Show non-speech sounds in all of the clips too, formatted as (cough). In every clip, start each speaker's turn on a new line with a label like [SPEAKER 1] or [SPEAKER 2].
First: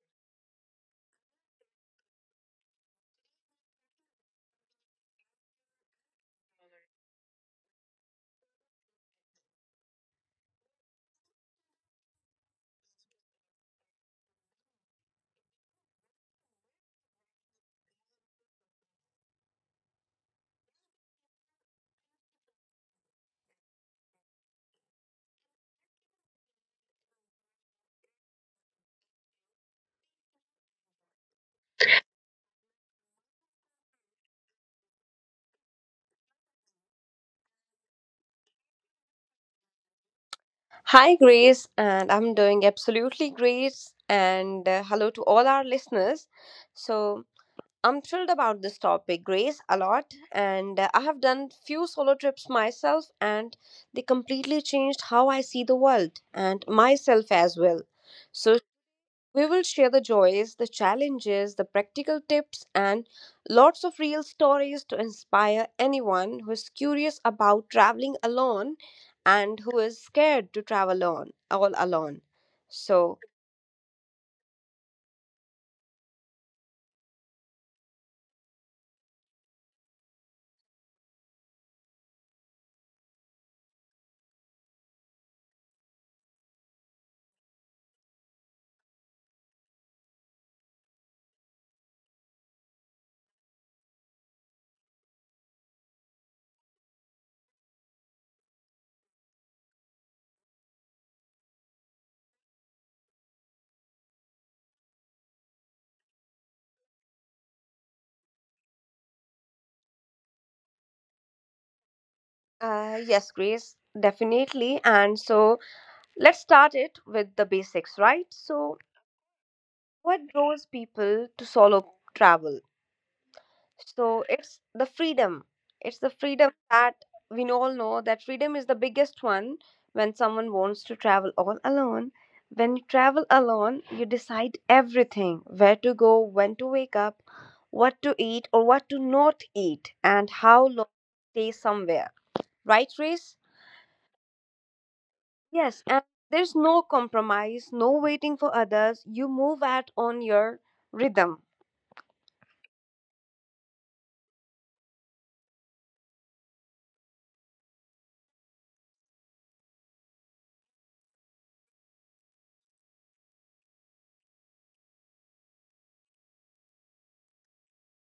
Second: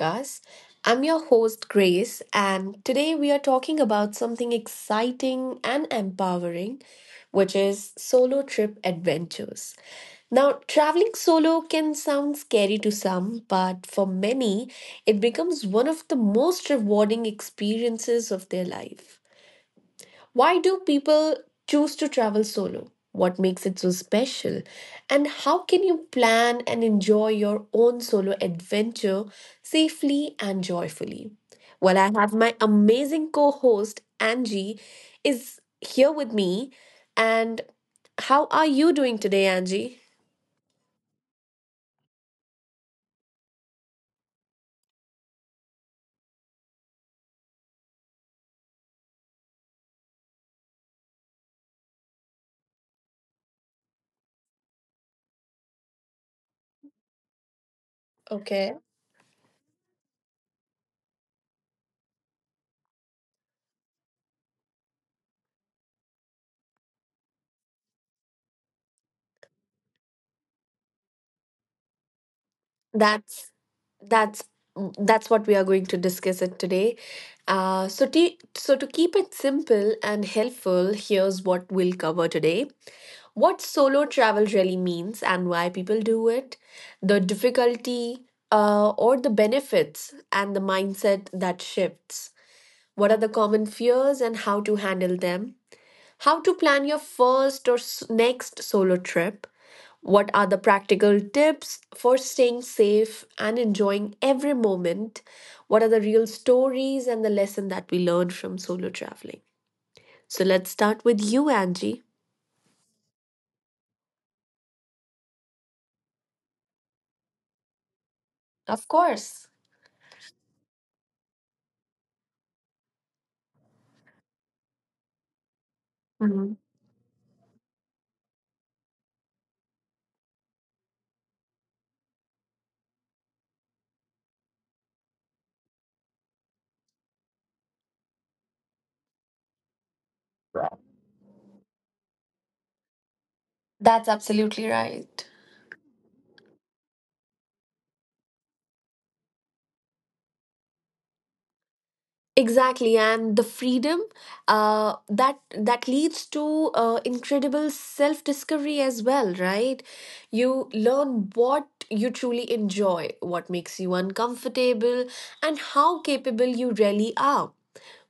[SPEAKER 1] podcast. I'm your host, Grace, and today we are talking about something exciting and empowering, which is solo trip adventures. Now, traveling solo can sound scary to some, but for many, it becomes one of the most rewarding experiences of their life. Why do people choose to travel solo? What makes it so special? And how can you plan and enjoy your own solo adventure safely and joyfully? Well, I have my amazing co host, Angie, is here with me. And how are you doing today, Angie?
[SPEAKER 2] Hi, Grace, and I'm doing absolutely great. And Hello to all our listeners. So I'm thrilled about this topic, Grace, a lot. And I have done few solo trips myself, and they completely changed how I see the world and myself as well. So
[SPEAKER 1] Okay.
[SPEAKER 2] we will share the joys, the challenges, the practical tips, and lots of real stories to inspire anyone who is curious about traveling alone and who is scared to travel alone, all alone. So,
[SPEAKER 1] That's that's that's what we are going to discuss it today. So to keep it simple and helpful, here's what we'll cover today: what solo travel really means and why people do it, the difficulty or the benefits, and the mindset that shifts. What are the common fears and how to handle them? How to plan your first or next solo trip, what are the practical tips for staying safe and enjoying every moment, what are the real stories and the lesson that we learned from solo traveling. So let's start with you, Angie.
[SPEAKER 2] yes, Grace, definitely. And so, let's start it with the basics, right? So,
[SPEAKER 1] Of course.
[SPEAKER 2] what draws people to solo travel? So it's the freedom. It's the freedom
[SPEAKER 1] Mhm.
[SPEAKER 2] that We all know that freedom is the biggest one when someone wants to travel all alone. When you travel alone, you decide everything: where to go, when to wake up, what to eat or what to not eat, and how long to stay somewhere. Right, Reese?
[SPEAKER 1] That's absolutely right.
[SPEAKER 2] Yes, and there's no compromise, no waiting for others. You move at on your rhythm.
[SPEAKER 1] Exactly, and the freedom that leads to incredible self-discovery as well, right? You learn what you truly enjoy, what makes you uncomfortable, and how capable you really are.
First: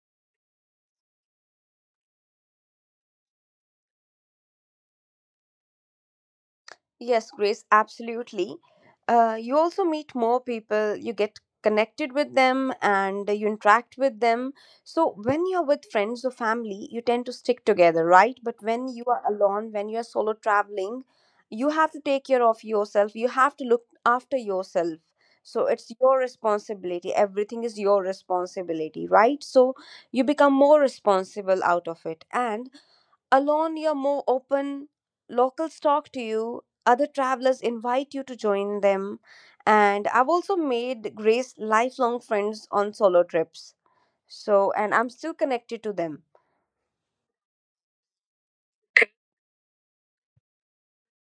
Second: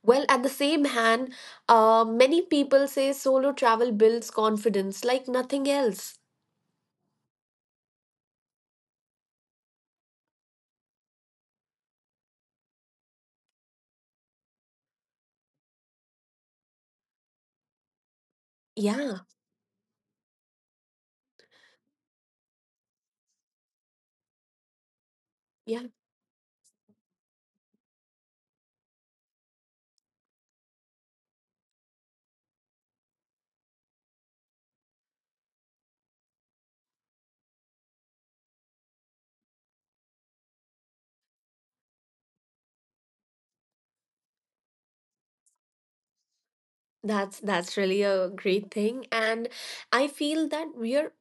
[SPEAKER 1] Well, at the same hand, many people say solo travel builds confidence like nothing else.
[SPEAKER 2] Yes, Grace, absolutely. You also meet more people, you get connected with them, and you interact with them. So, when you're with friends or family, you tend to stick together, right? But when you
[SPEAKER 1] Yeah,
[SPEAKER 2] are alone, when you're solo traveling, you have to take care of yourself, you have to look after yourself. So,
[SPEAKER 1] yeah.
[SPEAKER 2] it's your responsibility. Everything is your responsibility, right? So, you become more responsible out of it. And alone, you're more open. Locals talk to you. Other travelers invite you to join them. And I've also made, Grace, lifelong friends on solo trips. So, and I'm still connected to them.
[SPEAKER 1] That's really a great thing. And I feel that we're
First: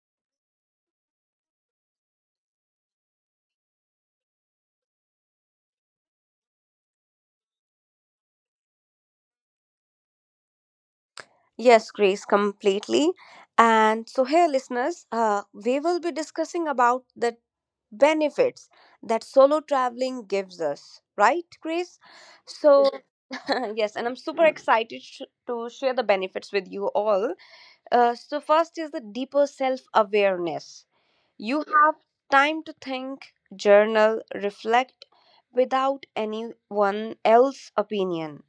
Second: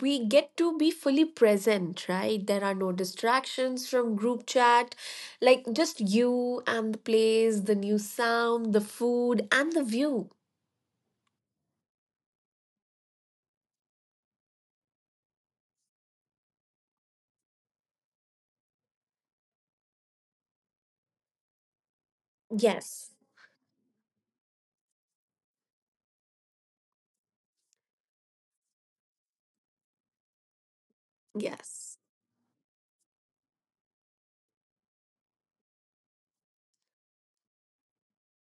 [SPEAKER 1] we get to be fully present, right? There are no distractions from group chat, like just you and the place, the new sound, the food, and the view.
[SPEAKER 2] Yes, Grace, completely. And so, here, listeners, we will be discussing about the benefits that solo traveling gives us, right, Grace? So,
[SPEAKER 1] Yes.
[SPEAKER 2] (laughs) yes, and I'm super excited sh- to share the benefits with you all. So first is the deeper self awareness. You have
[SPEAKER 1] Yes.
[SPEAKER 2] time to think, journal, reflect without anyone else's opinion.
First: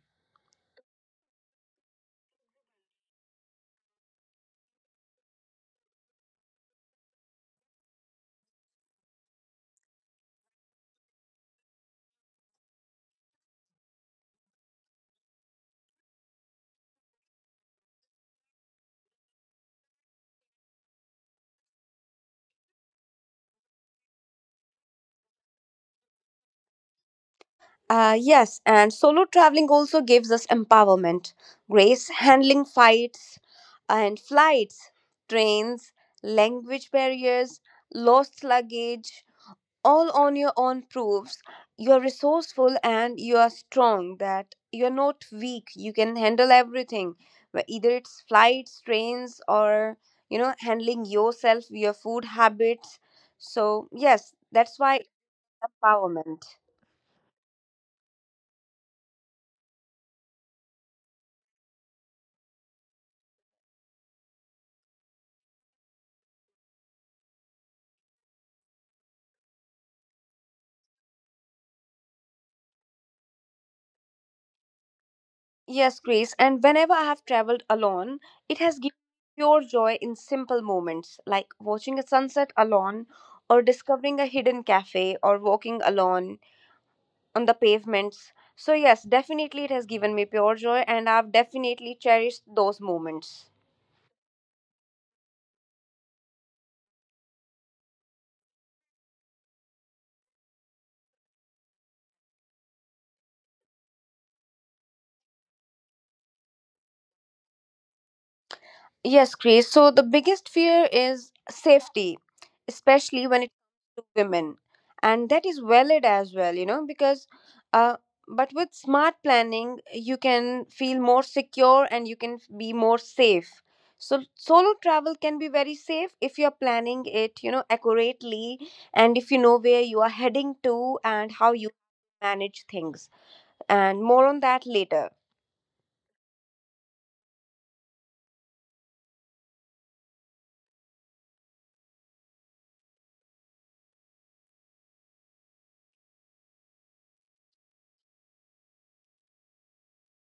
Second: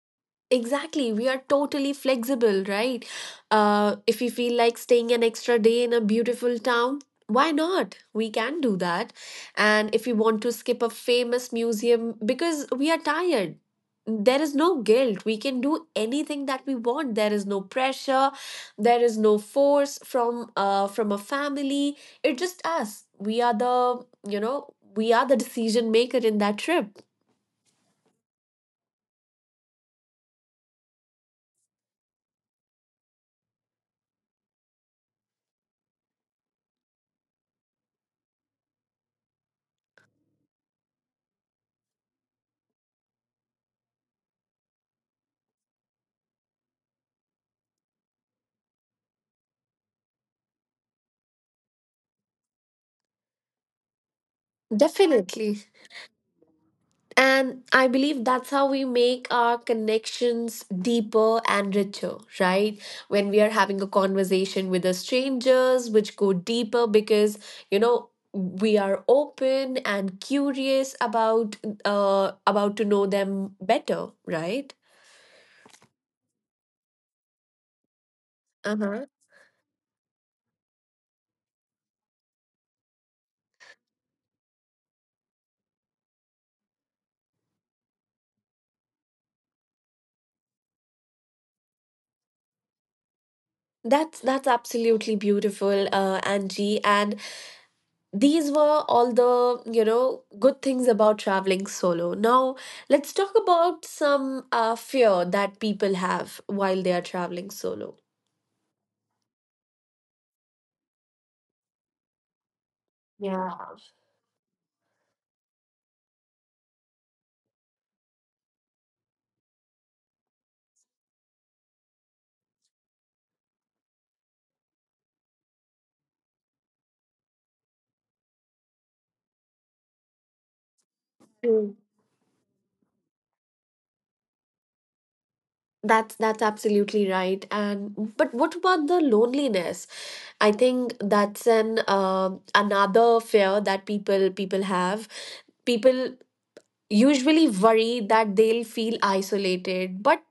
[SPEAKER 1] Exactly, we are totally flexible, right? If we feel like staying an extra day in a beautiful town, why not? We can do that. And if we want to skip a famous museum because we are tired, there is no guilt. We can do anything that we want. There is no pressure. There is no force from a family. It's just us. We are the decision maker in that trip.
[SPEAKER 2] Yes, and solo traveling also gives us empowerment. Grace, handling fights and flights, trains, language barriers, lost luggage, all on your own proves you are resourceful and you are strong, that you're not weak. You can handle everything, either it's flights, trains, or you know, handling yourself, your food habits. So, yes, that's why
[SPEAKER 1] Definitely.
[SPEAKER 2] empowerment.
[SPEAKER 1] And I believe that's how we make our connections deeper and richer, right? When we are having a conversation with the strangers, which go deeper because, you know, we are open and curious about to know them better, right?
[SPEAKER 2] Yes, Grace, and whenever I have traveled alone, it has given
[SPEAKER 1] Uh-huh.
[SPEAKER 2] pure joy in simple moments like watching a sunset alone, or discovering a hidden cafe, or walking alone on the pavements. So, yes, definitely it has given me pure joy, and I've definitely cherished those moments.
[SPEAKER 1] That's absolutely beautiful, Angie. And these were all the good things about traveling solo. Now let's talk about some fear that people have while they are traveling solo.
[SPEAKER 2] Yes, Grace. So the biggest fear is safety, especially when
[SPEAKER 1] Yeah.
[SPEAKER 2] it comes to women. And that is valid as well, you know, uh, but with smart planning, you can feel more secure and you can be more safe. So solo travel can be very safe if you're planning it, you know, accurately, and if you know where you are heading to and how
[SPEAKER 1] Mm.
[SPEAKER 2] you manage things. And more on that later.
[SPEAKER 1] That's absolutely right. And but what about the loneliness? I think that's an another fear that people have. People usually worry that they'll feel isolated, but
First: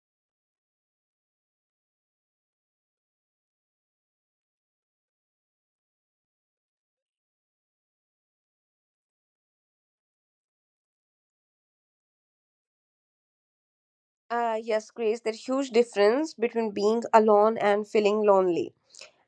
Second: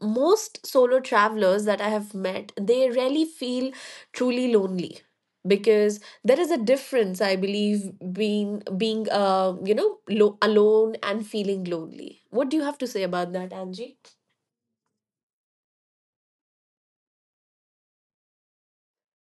[SPEAKER 1] most solo travelers that I have met, they rarely feel truly lonely, because there is a difference, I believe, being alone and feeling lonely. What do you have to say about that, Angie?
[SPEAKER 2] Yes, Grace, there's huge difference between being alone and feeling lonely,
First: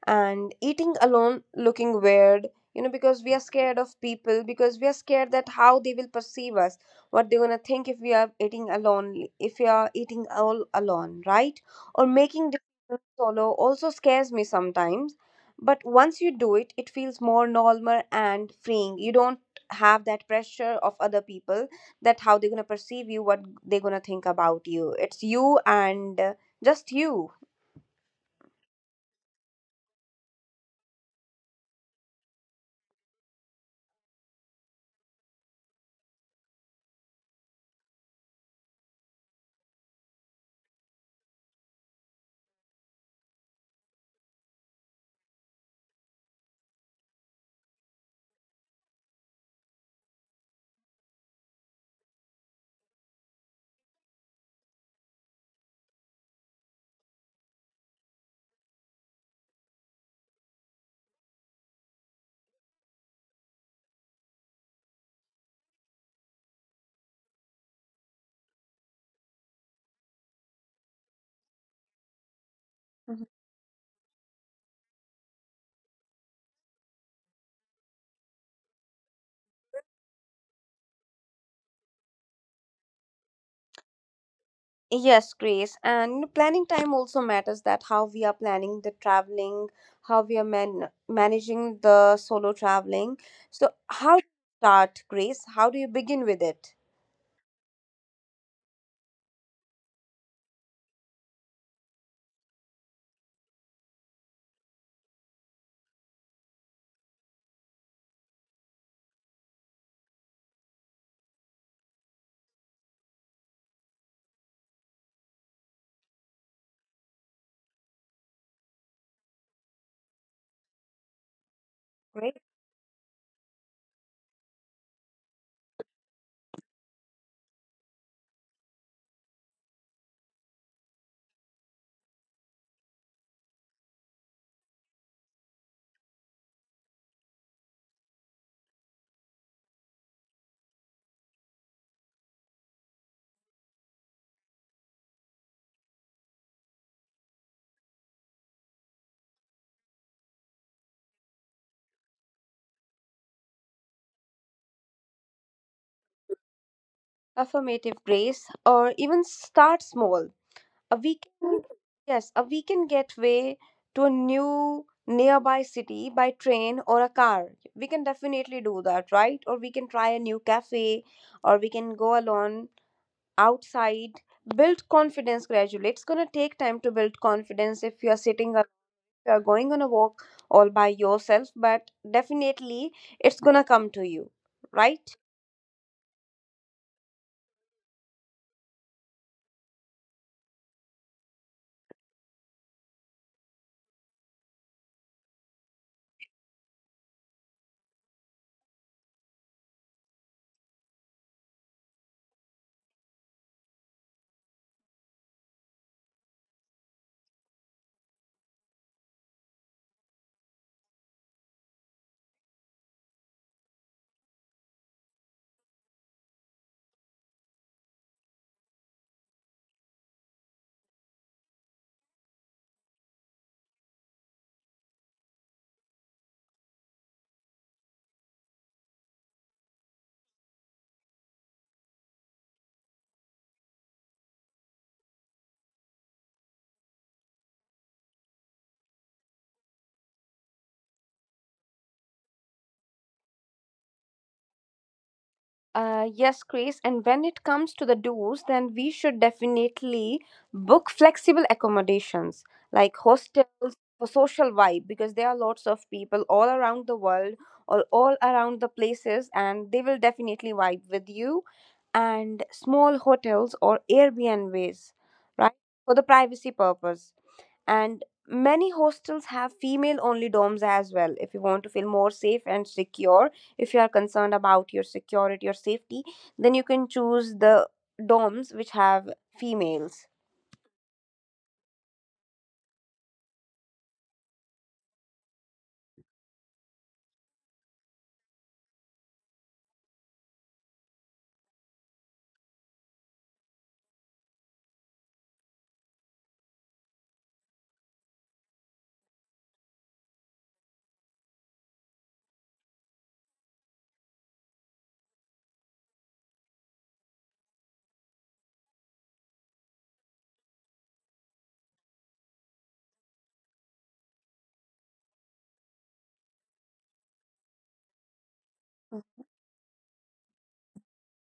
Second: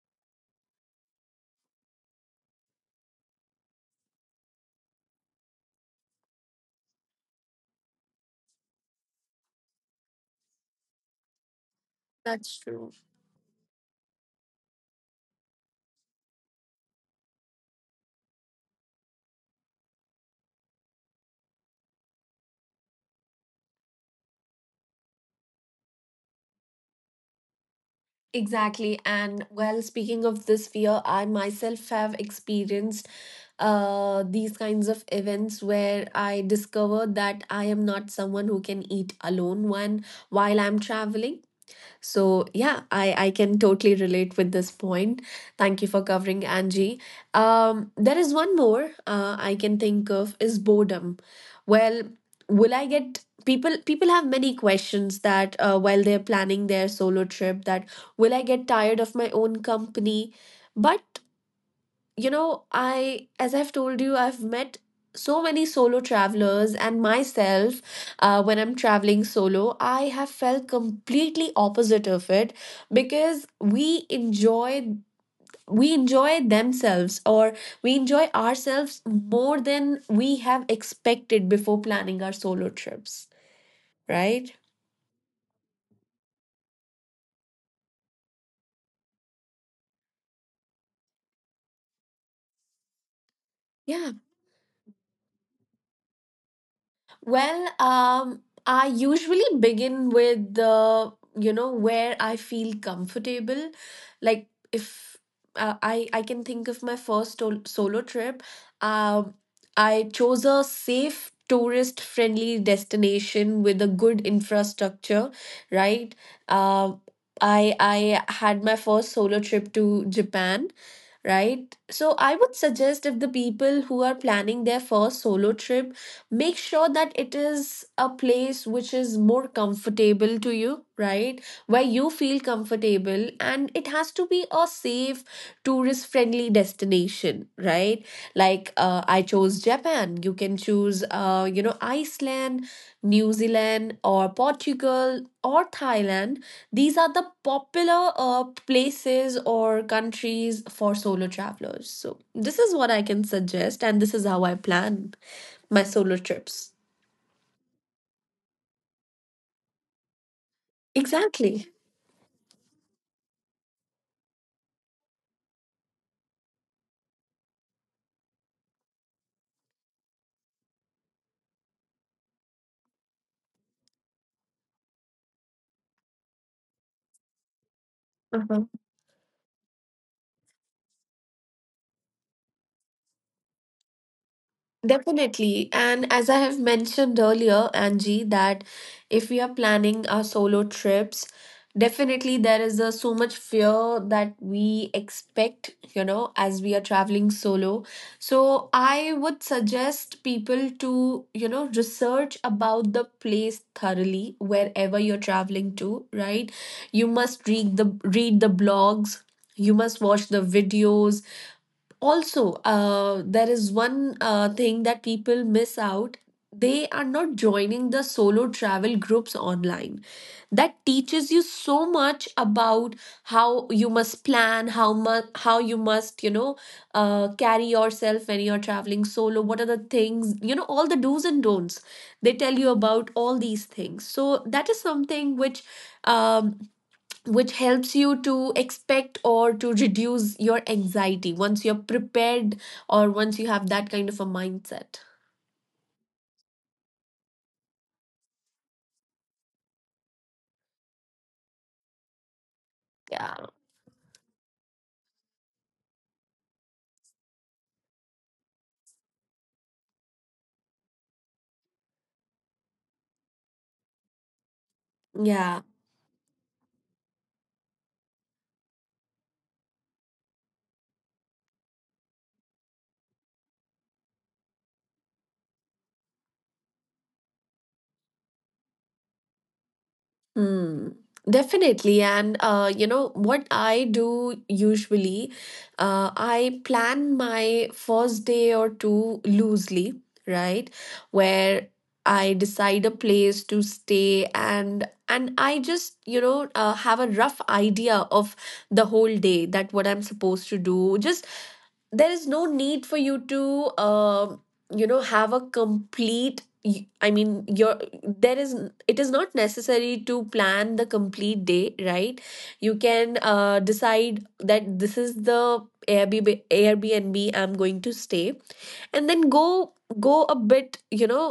[SPEAKER 2] and eating alone looking weird, you know, because we are scared of people, because we are scared that how they will perceive us, what they're gonna think if we are eating alone, if we are eating all alone, right, or making
[SPEAKER 1] That's true.
[SPEAKER 2] decisions solo also scares me sometimes. But once you do it, it feels more normal and freeing. You don't have that pressure of other people, that how they're gonna perceive you, what they're gonna think about you. It's you and uh, just you.
[SPEAKER 1] Exactly. And well, speaking of this fear, I myself have experienced these kinds of events where I discover that I am not someone who can eat alone when while I'm traveling. So yeah, I can totally relate with this point. Thank you for covering, Angie. There is one more I can think of is boredom. Well, will I get people? People have many questions that while they're planning their solo trip, that will I get tired of my own company? But as I've told you, I've met so many solo travelers, and myself when I'm traveling solo. I have felt completely opposite of it, because we enjoy. We enjoy themselves or we enjoy ourselves more than we have expected before planning our solo trips, right?
[SPEAKER 2] Yes, Grace. And planning time also matters, that how we are planning the traveling, how we are man- managing the solo traveling. So,
[SPEAKER 1] Yeah.
[SPEAKER 2] how do you start, Grace? How do you begin with it?
[SPEAKER 1] Well, I usually begin with where I feel comfortable. Like if I can think of my first solo trip, um, I chose a safe tourist-friendly destination with a good infrastructure, right? Um, I had my first solo trip to Japan. Right. So
[SPEAKER 2] Great.
[SPEAKER 1] I would suggest, if the people who are planning their first solo trip, make sure that it is a place which is more comfortable to you, right? Where you feel comfortable, and it has to be a safe tourist friendly destination, right? Like I chose Japan. You can choose, Iceland, New Zealand, or Portugal, or Thailand. These are the popular places or countries for solo travelers. So this is what I can suggest, and this is how I plan my solo trips.
[SPEAKER 2] Affirmative, Grace. Or even start small. A weekend,
[SPEAKER 1] Exactly.
[SPEAKER 2] yes, a weekend getaway to a new nearby city by train or a car. We can definitely do that, right? Or we can try a new cafe, or we can go alone outside. Build confidence gradually. It's going to take time to build confidence if you are sitting or
[SPEAKER 1] Uh
[SPEAKER 2] you are going on a walk all by yourself, but definitely it's going to come to you, right?
[SPEAKER 1] Definitely. And as I have mentioned earlier, Angie, that if we are planning our solo trips, definitely there is so much fear that we expect, as we are traveling solo. So I would suggest people to, research about the place thoroughly wherever you're traveling to, right? You must read the blogs. You must watch the videos. Also, there is one thing that people miss out: they are not joining the solo travel groups online that teaches you so much about how you must plan, how much, how you must carry yourself when you're traveling solo, what are the things, all the do's and don'ts. They tell you about all these things. So that is something um, which helps you to expect or to reduce your anxiety once you're prepared, or once you have that kind of a mindset.
[SPEAKER 2] Yes, Chris. And when it comes to the do's, then we should definitely book flexible accommodations like
[SPEAKER 1] Yeah.
[SPEAKER 2] hostels for social vibe, because there are lots of people all around the world or all around the places, and they will definitely vibe with you. And small hotels or Airbnbs, right,
[SPEAKER 1] Yeah.
[SPEAKER 2] for the privacy purpose. And many hostels have female only dorms as well. If you want to feel more safe and secure, if you are concerned about your security or safety, then you can choose the doms which have females.
[SPEAKER 1] Hmm. Definitely. And you know what I do usually, I plan my first day or two loosely, right? Where I decide a place to stay, and I just, have a rough idea of the whole day that what I'm supposed to do. Just there is no need for you to have a complete y- I mean your there is it is not necessary to plan the complete day, right. You can decide that this is the Airbnb I'm going to stay, and
[SPEAKER 2] Mm.
[SPEAKER 1] then go a bit, you know,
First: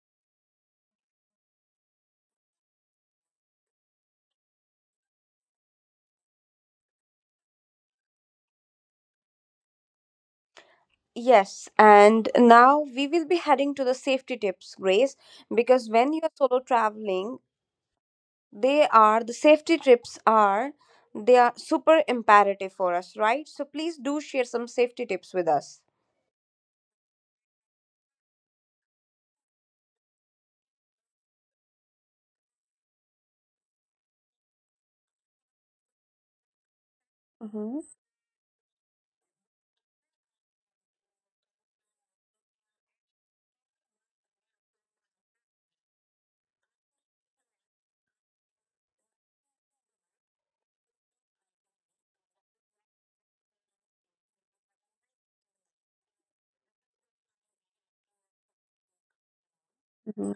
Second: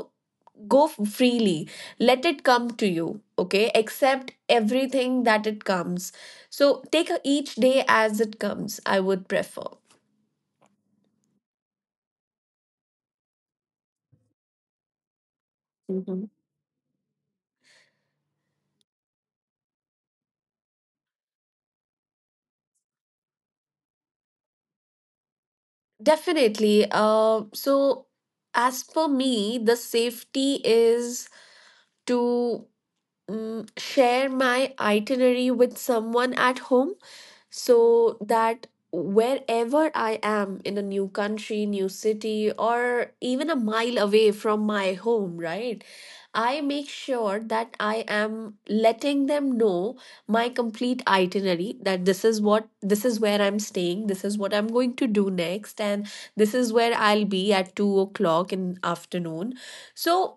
[SPEAKER 1] go freely. Let it come to you. Okay, accept everything that it comes. So take each day as it comes. I would prefer.
[SPEAKER 2] Yes, and now we will be heading to the safety tips, Grace, because when
[SPEAKER 1] Mhm.
[SPEAKER 2] you're solo traveling, they are the safety tips are they are super imperative for us, right? So please do share some safety tips with us.
[SPEAKER 1] Definitely. So, as per me, the safety is to share my itinerary with someone at home,
[SPEAKER 2] Mm-hmm.
[SPEAKER 1] so that wherever I am in a new country, new city, or even a mile away from my home, right? I make sure that I am letting them know my complete itinerary, that this is where I'm staying, this is what I'm going to do next, and this is where I'll be at 2 o'clock in afternoon.
[SPEAKER 2] Mm-hmm.
[SPEAKER 1] So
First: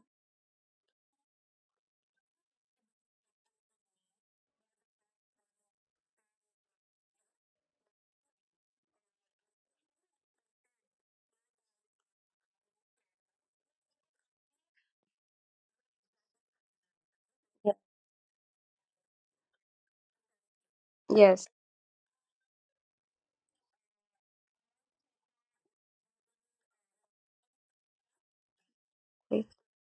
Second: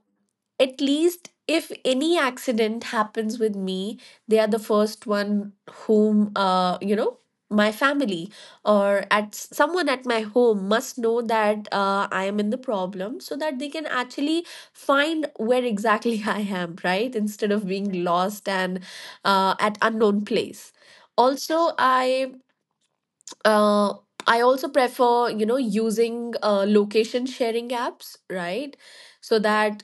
[SPEAKER 1] at least if any accident happens with me, they are the first one whom, my family, or someone at my home, must know that I am in the problem, so that they can actually find where exactly (laughs) I am, right? Instead of being lost and at unknown place.
[SPEAKER 2] Yes.
[SPEAKER 1] Also uh, I also prefer, you know, using location sharing apps, right? So that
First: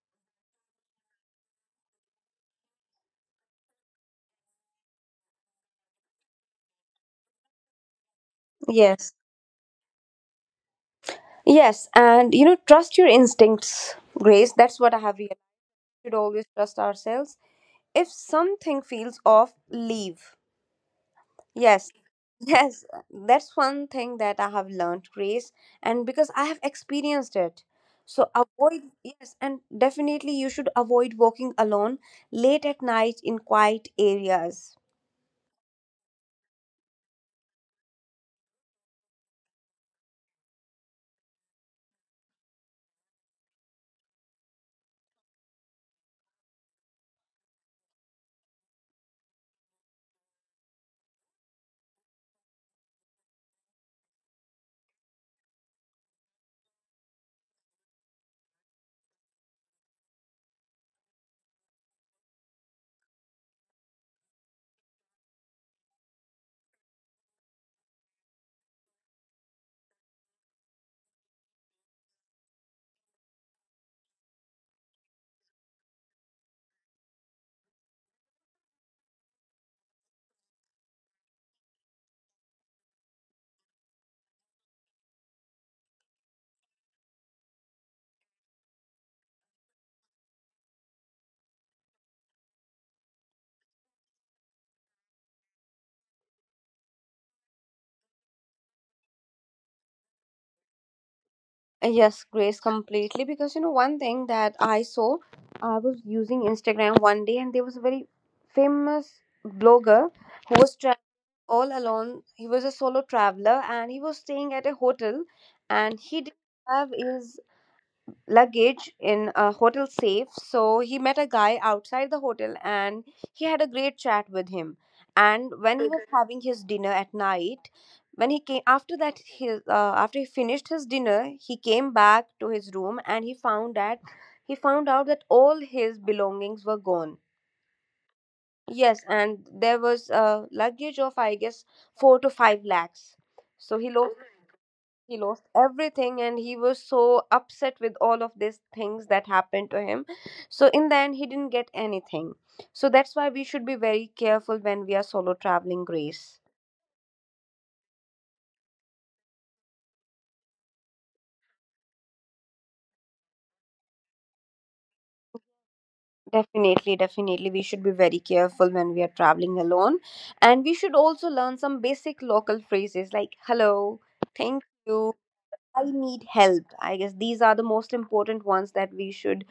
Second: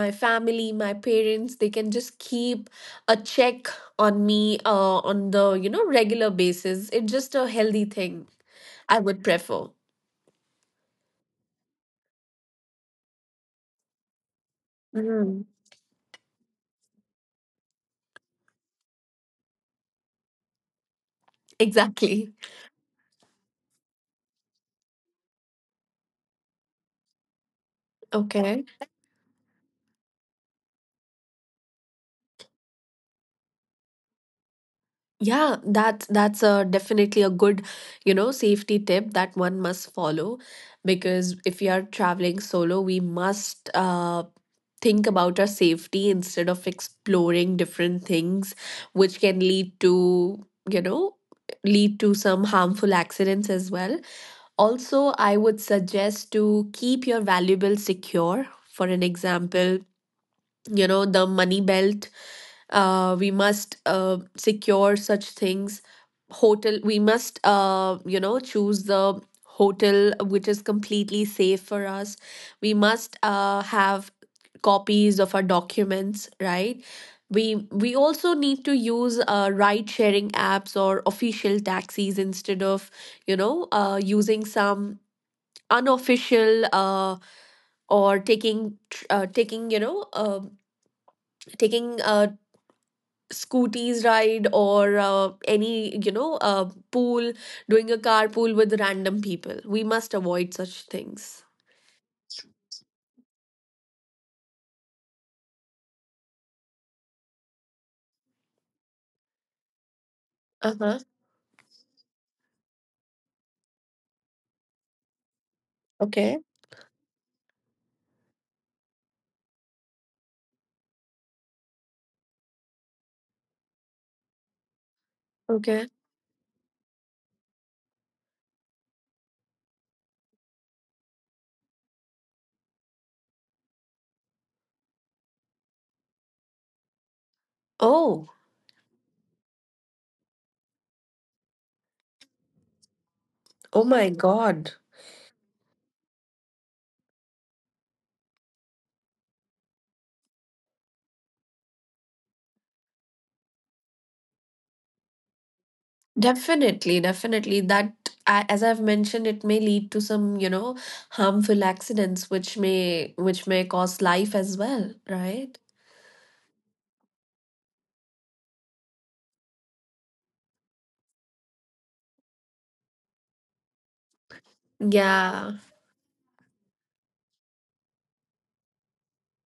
[SPEAKER 1] my family, my parents, they can just keep a check on me, on the regular basis. It's just a healthy thing I
[SPEAKER 2] Yes.
[SPEAKER 1] would prefer.
[SPEAKER 2] Yes, and you know, trust your instincts, Grace. That's what I have realized.
[SPEAKER 1] Mm,
[SPEAKER 2] We should always trust ourselves. If something feels off, leave. Yes,
[SPEAKER 1] exactly.
[SPEAKER 2] yes, that's one thing that I have learned, Grace, and because I have experienced it. So
[SPEAKER 1] Okay.
[SPEAKER 2] avoid, yes, and definitely you should avoid walking alone late at night in quiet areas.
[SPEAKER 1] Yeah, that's a definitely a good safety tip that one must follow. Because if you are traveling solo we must think about our safety instead of exploring different things which can lead to some harmful accidents as well. Also I would suggest to keep your valuables secure. For an example, you know, the money belt, we must secure such things. Hotel, we must choose the hotel which is completely safe for us. We must have copies of our documents, right? We also need to use ride sharing apps or official taxis instead of using some unofficial or taking scooties ride, or any pool, doing a carpool with random people. We must avoid such things.
[SPEAKER 2] Yes, Grace, completely. Because you know, one thing that I saw, I was using Instagram one day, and there was a very famous blogger who was traveling
[SPEAKER 1] Uh-huh.
[SPEAKER 2] all alone. He was a solo traveler, and he was staying at a hotel, and he didn't
[SPEAKER 1] Okay.
[SPEAKER 2] have his luggage in a hotel safe. So he met a guy outside the hotel and he had a great chat with him. And when he
[SPEAKER 1] Okay.
[SPEAKER 2] was Mhm. having his dinner at night, when he came after that, his after he finished his dinner, he came back to his room and he found out that all his belongings were gone.
[SPEAKER 1] Oh.
[SPEAKER 2] Yes, and there was a luggage of I guess four to five lakhs. So
[SPEAKER 1] Oh my god.
[SPEAKER 2] he lost everything, and he was so upset with all of these things that happened to him. So in the end, he didn't get anything. So that's why we should be very careful when we are solo traveling, Grace.
[SPEAKER 1] Definitely, definitely, as I've mentioned, it may lead to some, you know, harmful accidents which may cause life as well, right?
[SPEAKER 2] Definitely, definitely we should be very careful when we are traveling alone. And we should also learn some basic local phrases like hello, thank you,
[SPEAKER 1] Yeah.
[SPEAKER 2] I need help. I guess these are the most important ones that we should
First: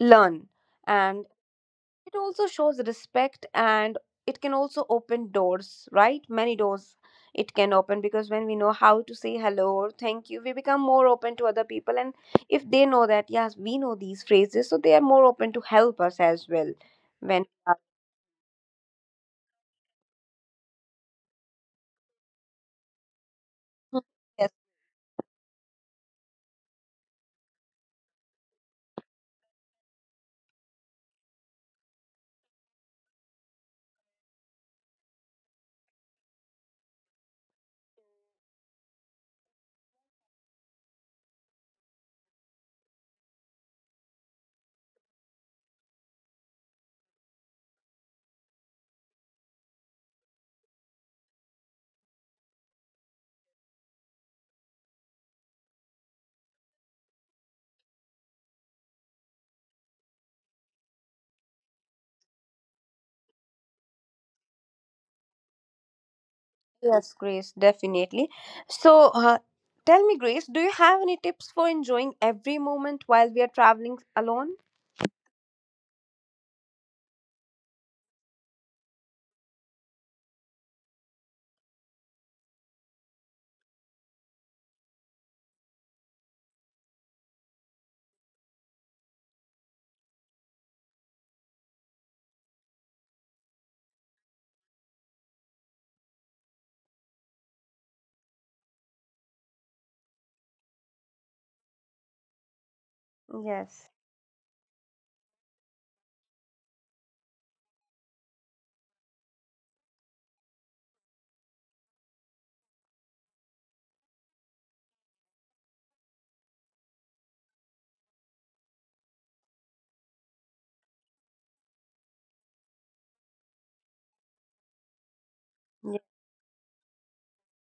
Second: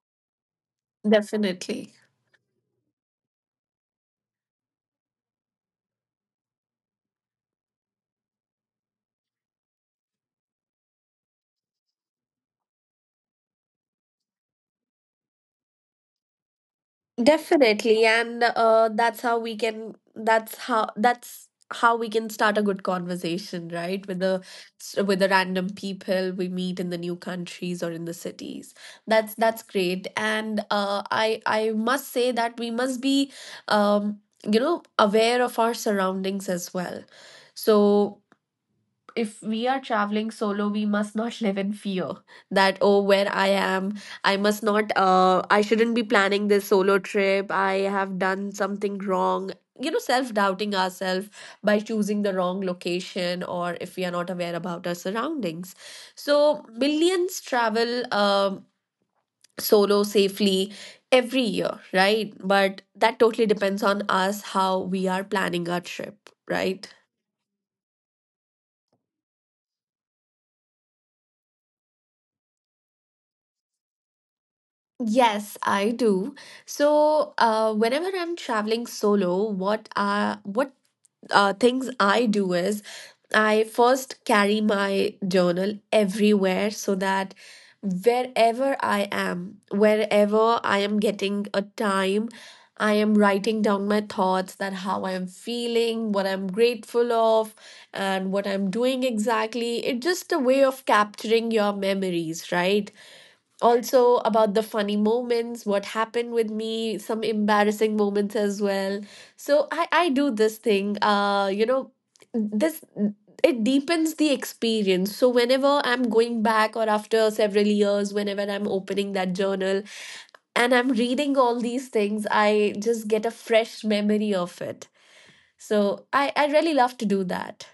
[SPEAKER 2] learn. And
[SPEAKER 1] Definitely.
[SPEAKER 2] it also shows respect, and it can also open doors, right? Many doors it can open, because when we know how to say hello or thank you, we become more open to other people. And if they know that, yes, we know these phrases, so they are more open to help us as well. When
[SPEAKER 1] Definitely, and that's how we can. That's how. That's how we can start a good conversation,
[SPEAKER 2] Mhm.
[SPEAKER 1] right? With the
[SPEAKER 2] yes,
[SPEAKER 1] s- with the random people we meet in the new countries or in the cities. That's great, and I must say that we must be, um, aware of our surroundings as well. So if we are traveling solo, we must not (laughs) live in fear that, oh, where I am, I must not I shouldn't be planning this solo trip, I have done something wrong, self doubting ourselves by choosing the wrong location or if we are not aware about our surroundings. So millions travel solo safely every year, right? But that totally depends on us how we are planning our trip, right?
[SPEAKER 2] yes, Grace, definitely. So, tell me, Grace, do you have any tips for enjoying every moment while we are traveling alone?
[SPEAKER 1] Yes, I do. So, whenever I'm traveling solo, what things I do is I first carry my journal everywhere so that wherever I am getting a time, I am writing down my thoughts, that how I'm feeling, what I'm grateful of, and what I'm doing exactly. It's just a way of capturing your memories, right?
[SPEAKER 2] Yes,
[SPEAKER 1] Also about the funny moments, what happened with me, some embarrassing moments as well. So I do this thing, this, it deepens the experience. So whenever I'm going back or after several years, whenever I'm opening that journal and I'm reading all these things, I just get a fresh memory of it. So
[SPEAKER 2] yes,
[SPEAKER 1] I really love to do that.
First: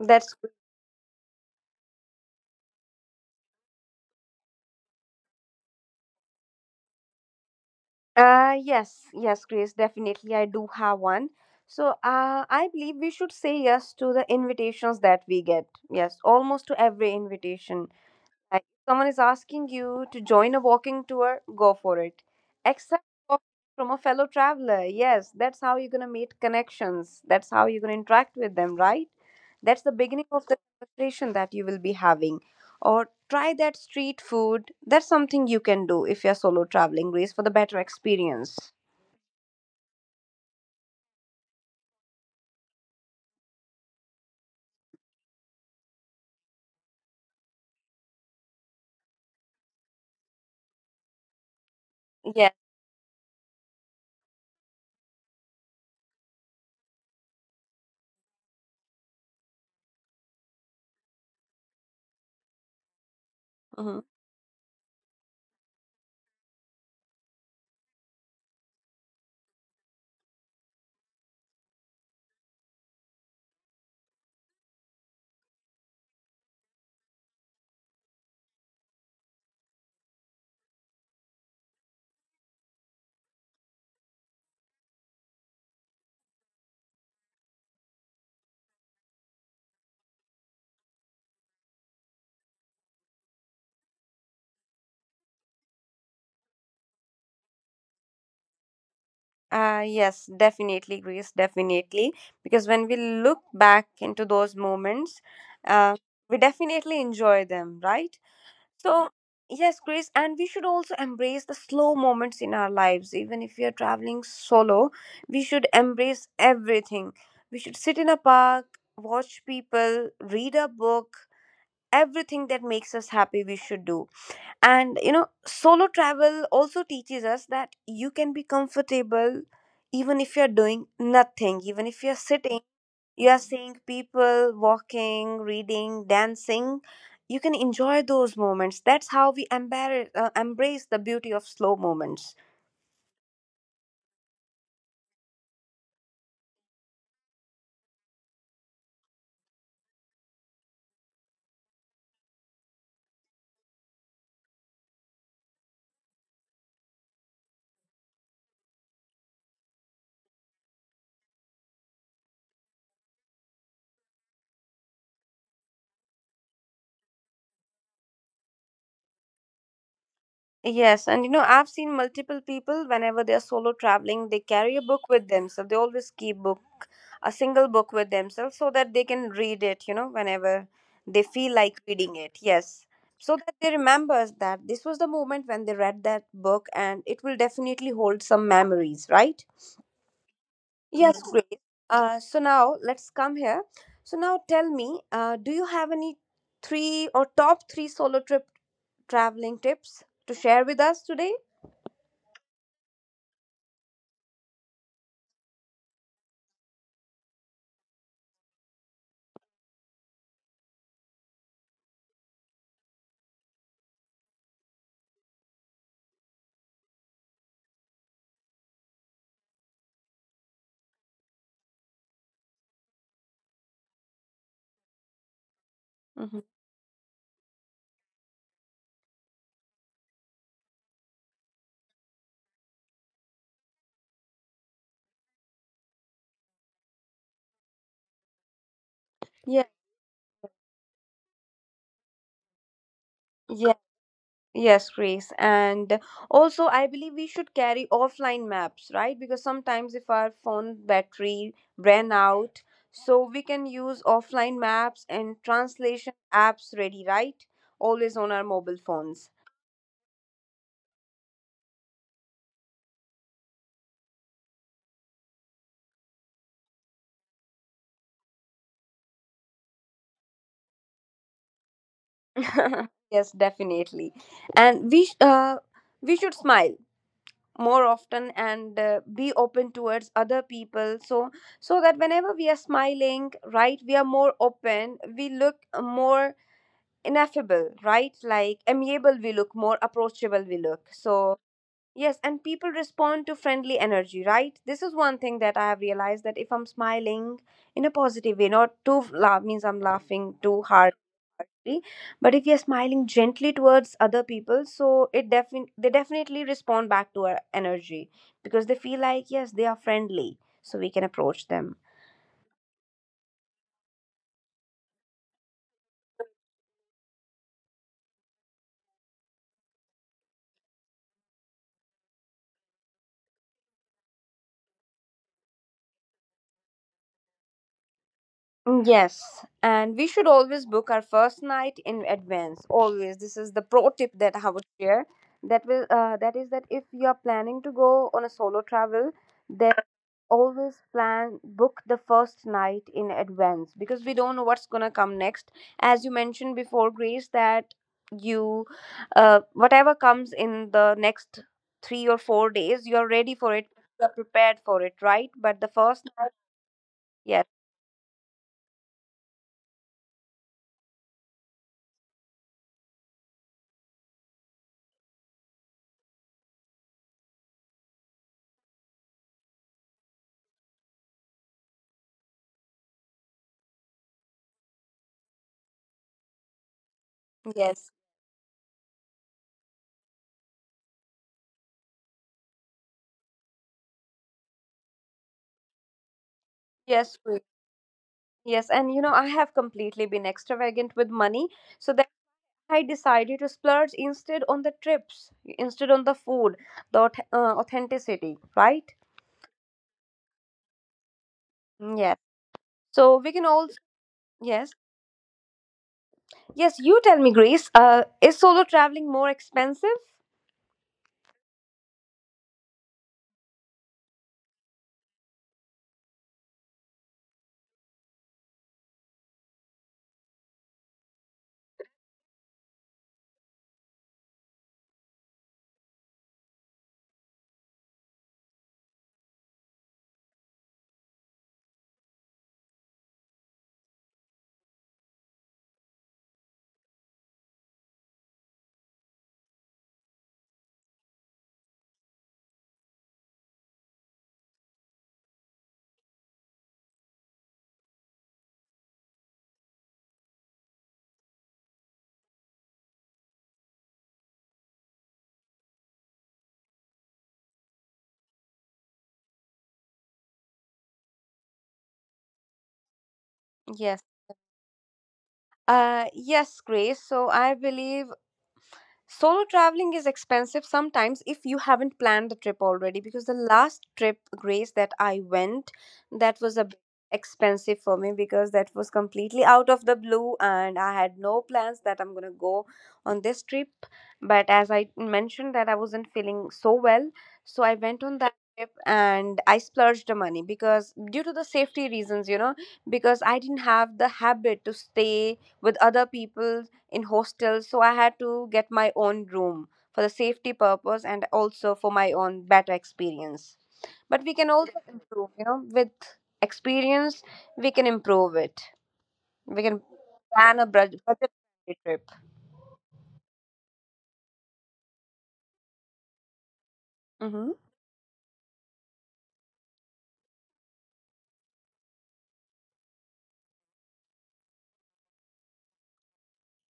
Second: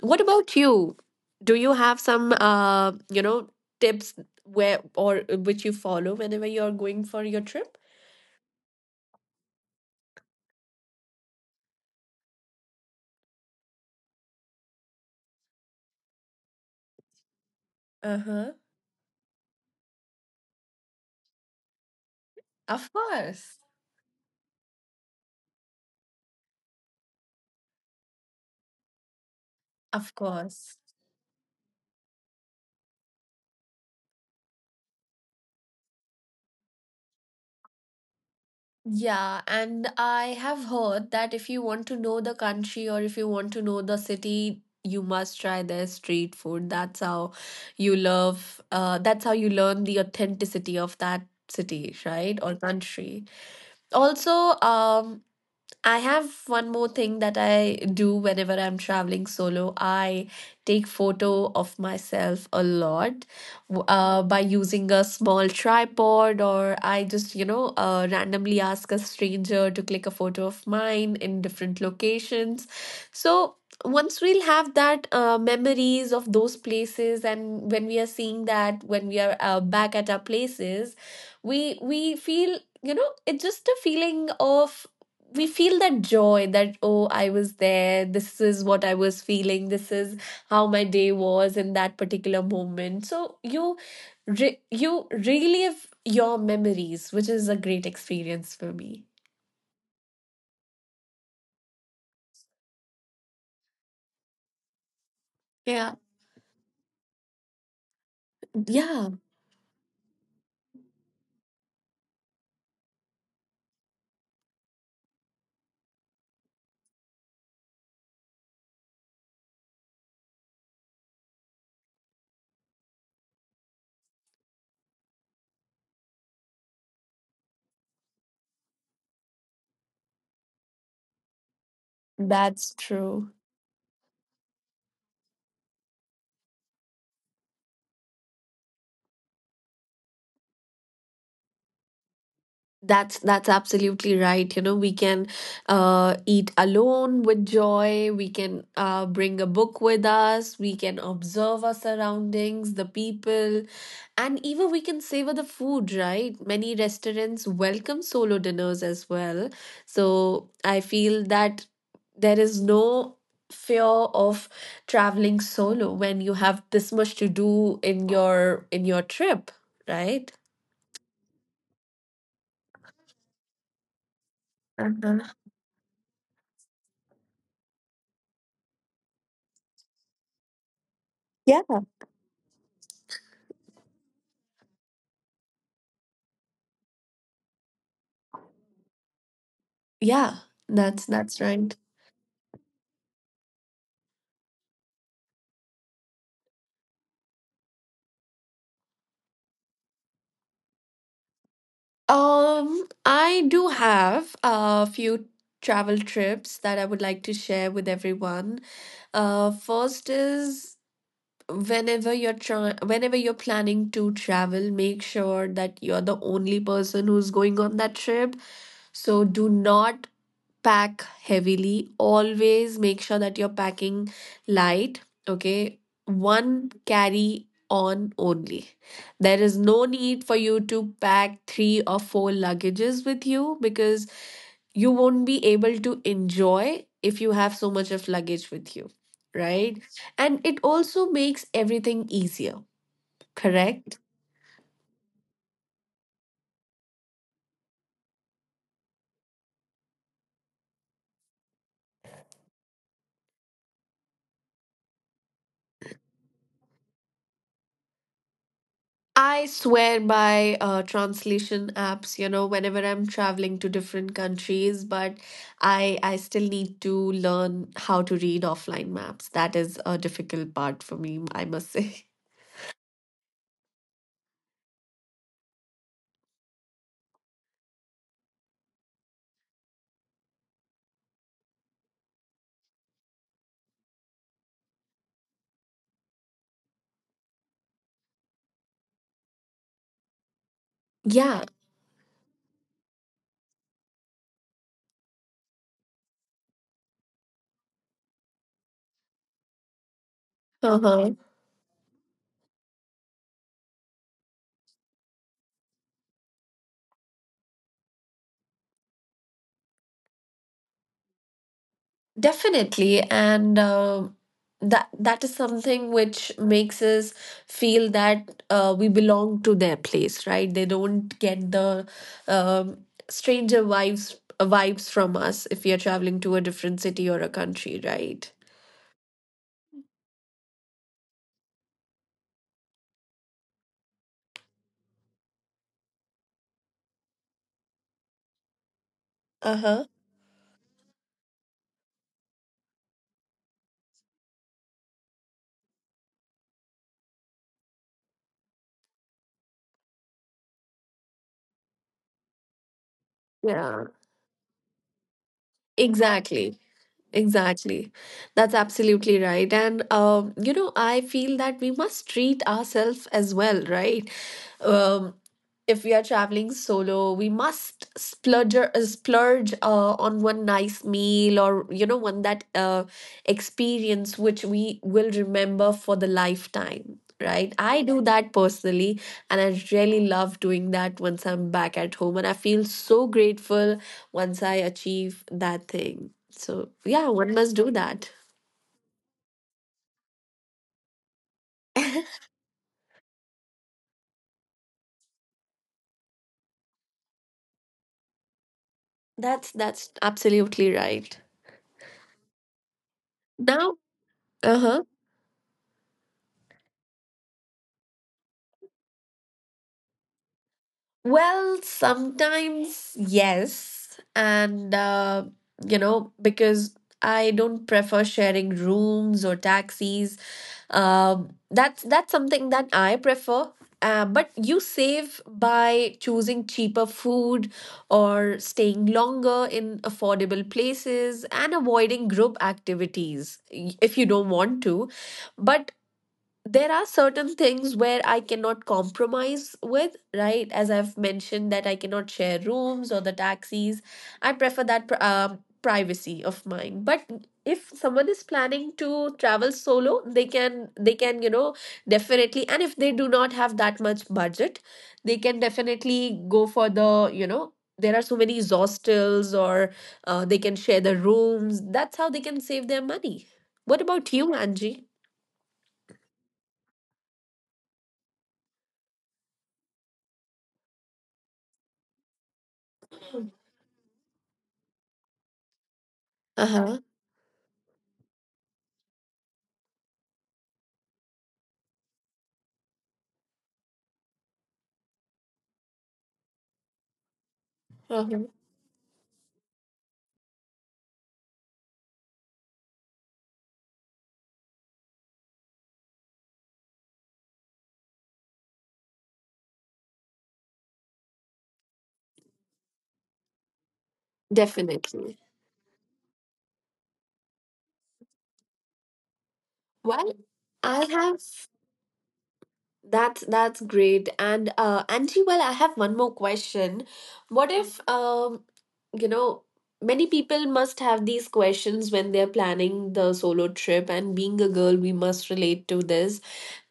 [SPEAKER 1] What about you? Do you have some tips where or which you follow whenever you're going for your trip?
[SPEAKER 2] yes, yes, Grace, definitely. I do have one. So, I believe we should say yes to the invitations that we get. Yes, almost to every invitation.
[SPEAKER 1] Uh-huh.
[SPEAKER 2] Like, if someone is asking you to join a walking tour, go for it.
[SPEAKER 1] Of
[SPEAKER 2] Accept help
[SPEAKER 1] course.
[SPEAKER 2] from a fellow traveler. Yes, that's how you're going to meet connections. That's how you're going to interact with them, right? That's the
[SPEAKER 1] Of
[SPEAKER 2] beginning of the
[SPEAKER 1] course.
[SPEAKER 2] conversation that you will be having. Or try that street food. That's something you can do if you're solo traveling, Grace, for the better experience.
[SPEAKER 1] Yeah, and I have heard that if you want to know the country or if you want to know the city, you must try their street food. That's how you love, that's how you learn the authenticity of that city, right?
[SPEAKER 2] Yes.
[SPEAKER 1] Or country. Also, um, I have one more thing that I do whenever I'm traveling solo. I take photo of myself a lot
[SPEAKER 2] Mhm.
[SPEAKER 1] by using a small tripod or I just, randomly ask a stranger to click a photo of mine in different locations. So once we'll have that memories of those places, and when we are seeing that, when we are back at our places, we feel, it's just a feeling of, we feel that joy that, oh, I was there, this is what I was feeling, this is how my day was in that particular moment. So you you relive your memories, which is a great experience for me.
[SPEAKER 2] Yes, definitely, Grace, definitely. Because when we look back into those moments, uh,
[SPEAKER 1] Yeah.
[SPEAKER 2] we definitely enjoy them, right? So,
[SPEAKER 1] Yeah,
[SPEAKER 2] yes, Grace, and we should also embrace the slow moments in our lives. Even if we are traveling solo, we should embrace everything. We should sit in a park, watch people, read a book, everything that makes us happy, we should do. And you know, solo travel also teaches us that you can be comfortable even if you're doing nothing, even if you're sitting,
[SPEAKER 1] that's
[SPEAKER 2] you
[SPEAKER 1] true.
[SPEAKER 2] are seeing people walking, reading, dancing. You can enjoy those moments. That's how we embrace the beauty of slow moments.
[SPEAKER 1] That's absolutely right. You know, we can eat alone with joy. We can bring a book with us. We can observe our surroundings, the people, and even we can savor the food. Right? Many restaurants welcome solo dinners as well. So I feel that there is no fear of traveling solo when you have this much to do in your trip. Right?
[SPEAKER 2] Yes, and you know, I've seen multiple people whenever they're solo traveling, they carry a book
[SPEAKER 1] Uh-huh.
[SPEAKER 2] with themselves. They always keep book, a single book with themselves so that they can read it, you know, whenever they feel like reading it. Yes. So that they remember that this was the moment when they read that book, and it will definitely hold some memories, right?
[SPEAKER 1] Yeah,
[SPEAKER 2] Yes,
[SPEAKER 1] that's
[SPEAKER 2] great.
[SPEAKER 1] right.
[SPEAKER 2] So now let's come here. So now tell me, do you have any three or top three solo trip traveling tips to share with us today?
[SPEAKER 1] I do have a few travel trips that I would like to share with everyone. First is whenever you're trying, whenever you're planning to travel, make sure that you're the only person who's going on that trip. So do not pack heavily. Always make sure that you're packing light. Okay.
[SPEAKER 2] Mhm.
[SPEAKER 1] One carry on only. There is no need for you to pack three or four luggages with you because you won't be able to enjoy if you have so much of luggage with you.
[SPEAKER 2] Yeah,
[SPEAKER 1] Right. And it also makes everything easier.
[SPEAKER 2] yeah.
[SPEAKER 1] Correct?
[SPEAKER 2] Yes, Grace. And also, I believe we should carry offline maps, right? Because sometimes if our phone battery ran out, so we can use offline maps and translation apps ready, right? Always on our mobile phones.
[SPEAKER 1] I swear by translation apps, you know, whenever I'm traveling to different countries, but I still need to learn how to read offline maps. That is a difficult part for me, I must say. (laughs)
[SPEAKER 2] (laughs) Yes, definitely. And we sh- uh, we should smile more often and be open towards other people so that whenever we are smiling, right, we are more open, we look more ineffable, right? Like amiable we look, more approachable we look. So,
[SPEAKER 1] Yeah.
[SPEAKER 2] yes, and people respond to friendly energy, right? This is one thing that I have realized, that if I'm smiling in a positive way, not too laugh, means I'm laughing too hard.
[SPEAKER 1] Uh-huh.
[SPEAKER 2] But if you're smiling gently towards other people, so it defin they definitely respond back to our energy because they feel like yes, they are friendly, so we can approach them.
[SPEAKER 1] Definitely, and that that is something which makes us feel that we belong to their place, right? They don't get the stranger vibes vibes from us if we are traveling to a different city or a country, right?
[SPEAKER 2] Mm, yes, and we should always book our first night in advance. Always, this is the pro tip that I would share. That is that if you are planning to go on a solo travel,
[SPEAKER 1] Uh
[SPEAKER 2] then
[SPEAKER 1] huh.
[SPEAKER 2] always plan, book the first night in advance, because we don't know what's gonna come next. As you mentioned before, Grace, that you whatever comes in the next 3 or 4 days, you are ready for it.
[SPEAKER 1] Yeah.
[SPEAKER 2] You are prepared for it, right? But the first night,
[SPEAKER 1] Exactly.
[SPEAKER 2] yes,
[SPEAKER 1] Exactly. That's absolutely right. And, you know, I feel that we must treat ourselves as well, right? Um, if we are traveling solo, we must splurge, splurge on one nice meal or, you know, one that experience which we will remember for the lifetime, right? I
[SPEAKER 2] yes,
[SPEAKER 1] do that personally, and I really love doing that once I'm back at home. And I feel so grateful once I achieve that thing. So yeah,
[SPEAKER 2] yes.
[SPEAKER 1] one must do that.
[SPEAKER 2] Yes, and you know, I have completely been extravagant with money. So then
[SPEAKER 1] (laughs)
[SPEAKER 2] I decided to splurge instead on the trips, instead on the food, the authenticity, right?
[SPEAKER 1] That's absolutely right.
[SPEAKER 2] Yes. So we can
[SPEAKER 1] Now,
[SPEAKER 2] also, yes.
[SPEAKER 1] uh-huh.
[SPEAKER 2] Yes, you tell me, Grace, is solo traveling more expensive?
[SPEAKER 1] Well, sometimes yes. And, you know, because I don't prefer sharing rooms or taxis. That's something that I prefer. But you save by choosing cheaper food or staying longer in affordable places and avoiding group activities if you don't want to. But there are certain things where I cannot compromise with, right? As I've mentioned, that I cannot share rooms or the taxis. I prefer that privacy of mine. But if someone is planning to travel solo, they can you know, definitely. And if they do not have that much budget, they can definitely go for the, you know. There are so many hostels, or they can share the rooms. That's how they can save their money. What
[SPEAKER 2] Yes.
[SPEAKER 1] about you, Angie?
[SPEAKER 2] Yes, Grace. So I believe solo traveling is expensive sometimes if you haven't planned the trip already, because the last trip, Grace, that I went, that was a
[SPEAKER 1] Uh
[SPEAKER 2] bit expensive for me, because that was completely out of the blue and I had no plans that I'm gonna go on this trip. But as I mentioned, that I wasn't feeling so well, so I went
[SPEAKER 1] huh.
[SPEAKER 2] on that trip and I splurged the money because, due to the safety reasons, you know, because I didn't have the habit to stay with other people in hostels, so I had to get my own room for the safety purpose and also for my own better experience. But we can also
[SPEAKER 1] Definitely.
[SPEAKER 2] improve, you know, with experience, we can improve it. We can
[SPEAKER 1] Well,
[SPEAKER 2] plan a
[SPEAKER 1] I
[SPEAKER 2] budget
[SPEAKER 1] have
[SPEAKER 2] budget trip.
[SPEAKER 1] that's great. And Angie, well, I have one more question.
[SPEAKER 2] Mm-hmm.
[SPEAKER 1] What if you know, many people must have these questions when they're planning the solo trip, and being a girl we must relate to this.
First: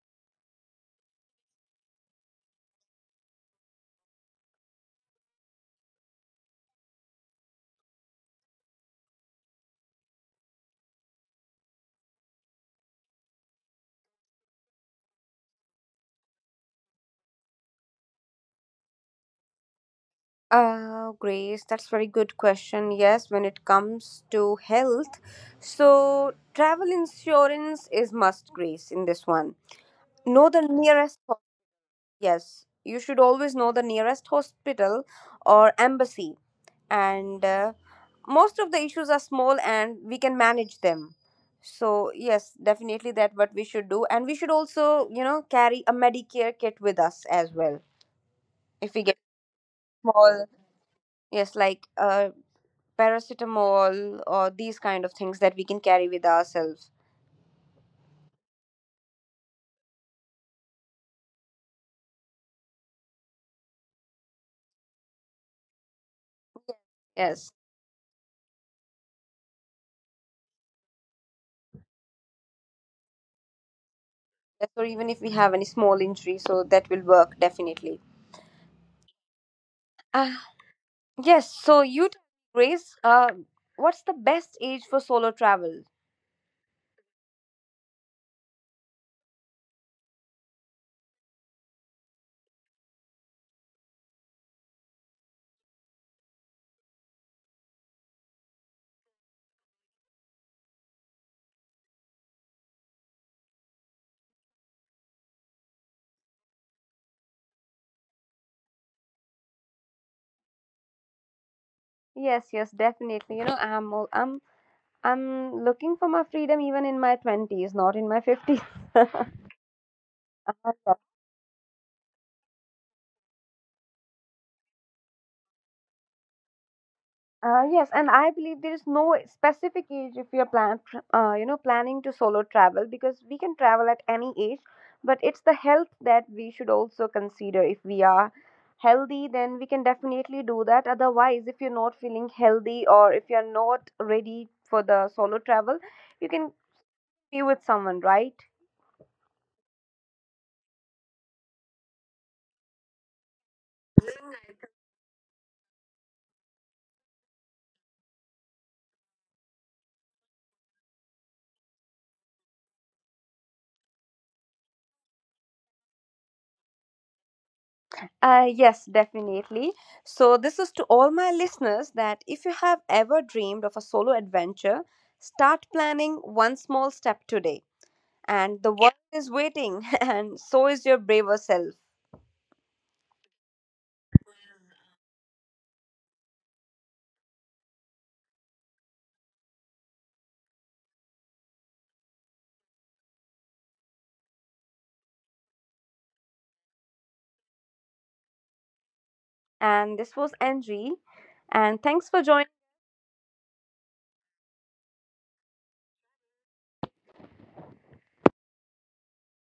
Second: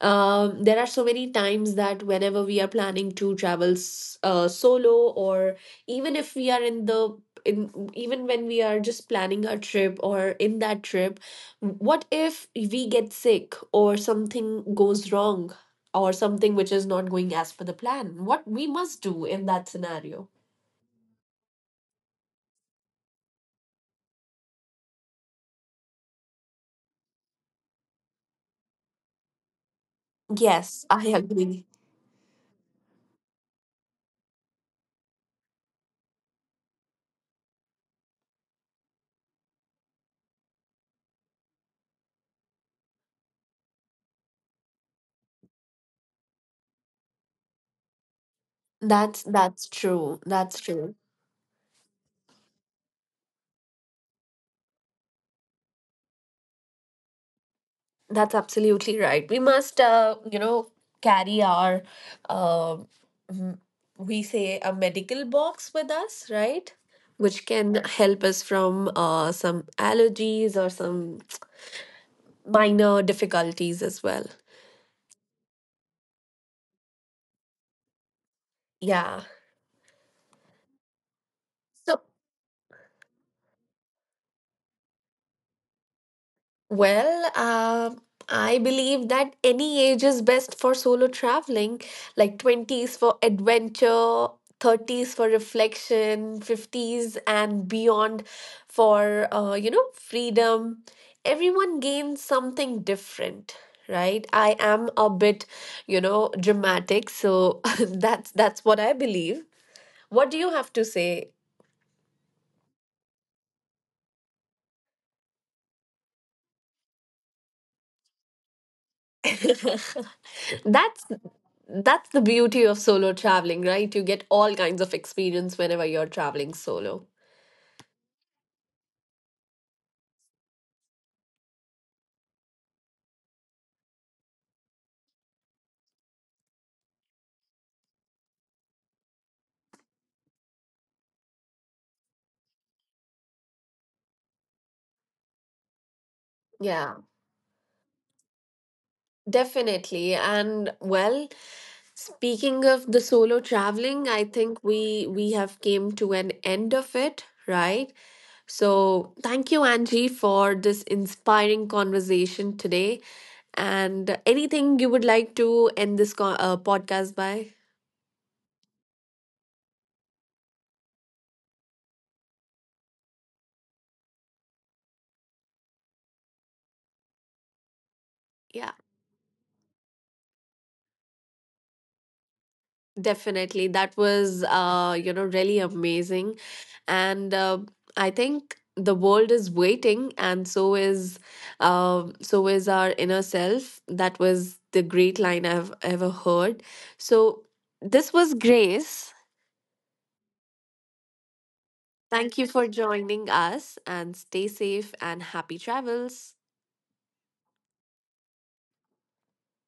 [SPEAKER 1] There are so many times that whenever we are planning to travel solo, or even if we are in the in even when we are just planning our trip or in that trip, what if we get sick or something goes wrong or something which is not going as per the plan? What we must do in that scenario?
[SPEAKER 2] Grace, that's very good question. Yes, when it comes to health, so travel insurance is must, Grace, in this one. Know the
[SPEAKER 1] Yes, I
[SPEAKER 2] nearest.
[SPEAKER 1] agree.
[SPEAKER 2] Yes, you should always know the nearest hospital or embassy, and most of the issues are small and we can manage them. So, yes, definitely that what we should do, and we should also, you know, carry a Medicare kit with us as well if we get
[SPEAKER 1] That's true. That's
[SPEAKER 2] small,
[SPEAKER 1] true.
[SPEAKER 2] yes, like paracetamol or these kind of things, that we can carry with ourselves.
[SPEAKER 1] That's absolutely right. We must, you know, carry our, uh, m- we say a medical box with us, right? Which
[SPEAKER 2] Yes,
[SPEAKER 1] can help us from some allergies or some minor difficulties as well.
[SPEAKER 2] yes, or even if we have any small injury, so that will work definitely.
[SPEAKER 1] Yeah.
[SPEAKER 2] Uh, Yes,
[SPEAKER 1] So,
[SPEAKER 2] so you tell me, Grace, what's the best age for solo travel?
[SPEAKER 1] well, I believe that any age is best for solo traveling, like 20s for adventure, 30s for reflection, 50s and beyond for, you know, freedom. Everyone gains something different. Right, I am a bit, you know, dramatic, so (laughs) that's what I believe. What do you have to say?
[SPEAKER 2] Yes, yes, definitely. You know, I'm al- I'm looking for my freedom even in my 20s, not in my 50s.
[SPEAKER 1] (laughs) that's
[SPEAKER 2] (laughs)
[SPEAKER 1] that's the beauty of solo traveling, right? You get all kinds of experience whenever you're traveling solo.
[SPEAKER 2] Yes, and I believe there is no specific age if you know, planning to solo travel, because we can travel at any age, but it's the health that we should also consider. If we are healthy, then we can definitely do that. Otherwise, if you're not feeling healthy or if you're not ready for the solo travel, you can
[SPEAKER 1] Yeah,
[SPEAKER 2] be with someone, right?
[SPEAKER 1] definitely. And well, speaking of the solo traveling, I think we have came to an end of it, right? So, thank you Angie for this inspiring conversation today. And anything you would like to end this podcast by?
[SPEAKER 2] Yes, definitely. So, this is to all my listeners, that if you have ever dreamed of a solo adventure, start planning one small step today.
[SPEAKER 1] Yeah,
[SPEAKER 2] And the world is waiting, (laughs) and so is your braver self.
[SPEAKER 1] definitely. That was, you know, really amazing. And I think the world is waiting, and so is, so is our inner self. That was the great line I've ever heard. So this was Grace.
[SPEAKER 2] And this was Angie. And thanks
[SPEAKER 1] Thank
[SPEAKER 2] for
[SPEAKER 1] you for
[SPEAKER 2] joining.
[SPEAKER 1] joining us, and stay safe and happy travels.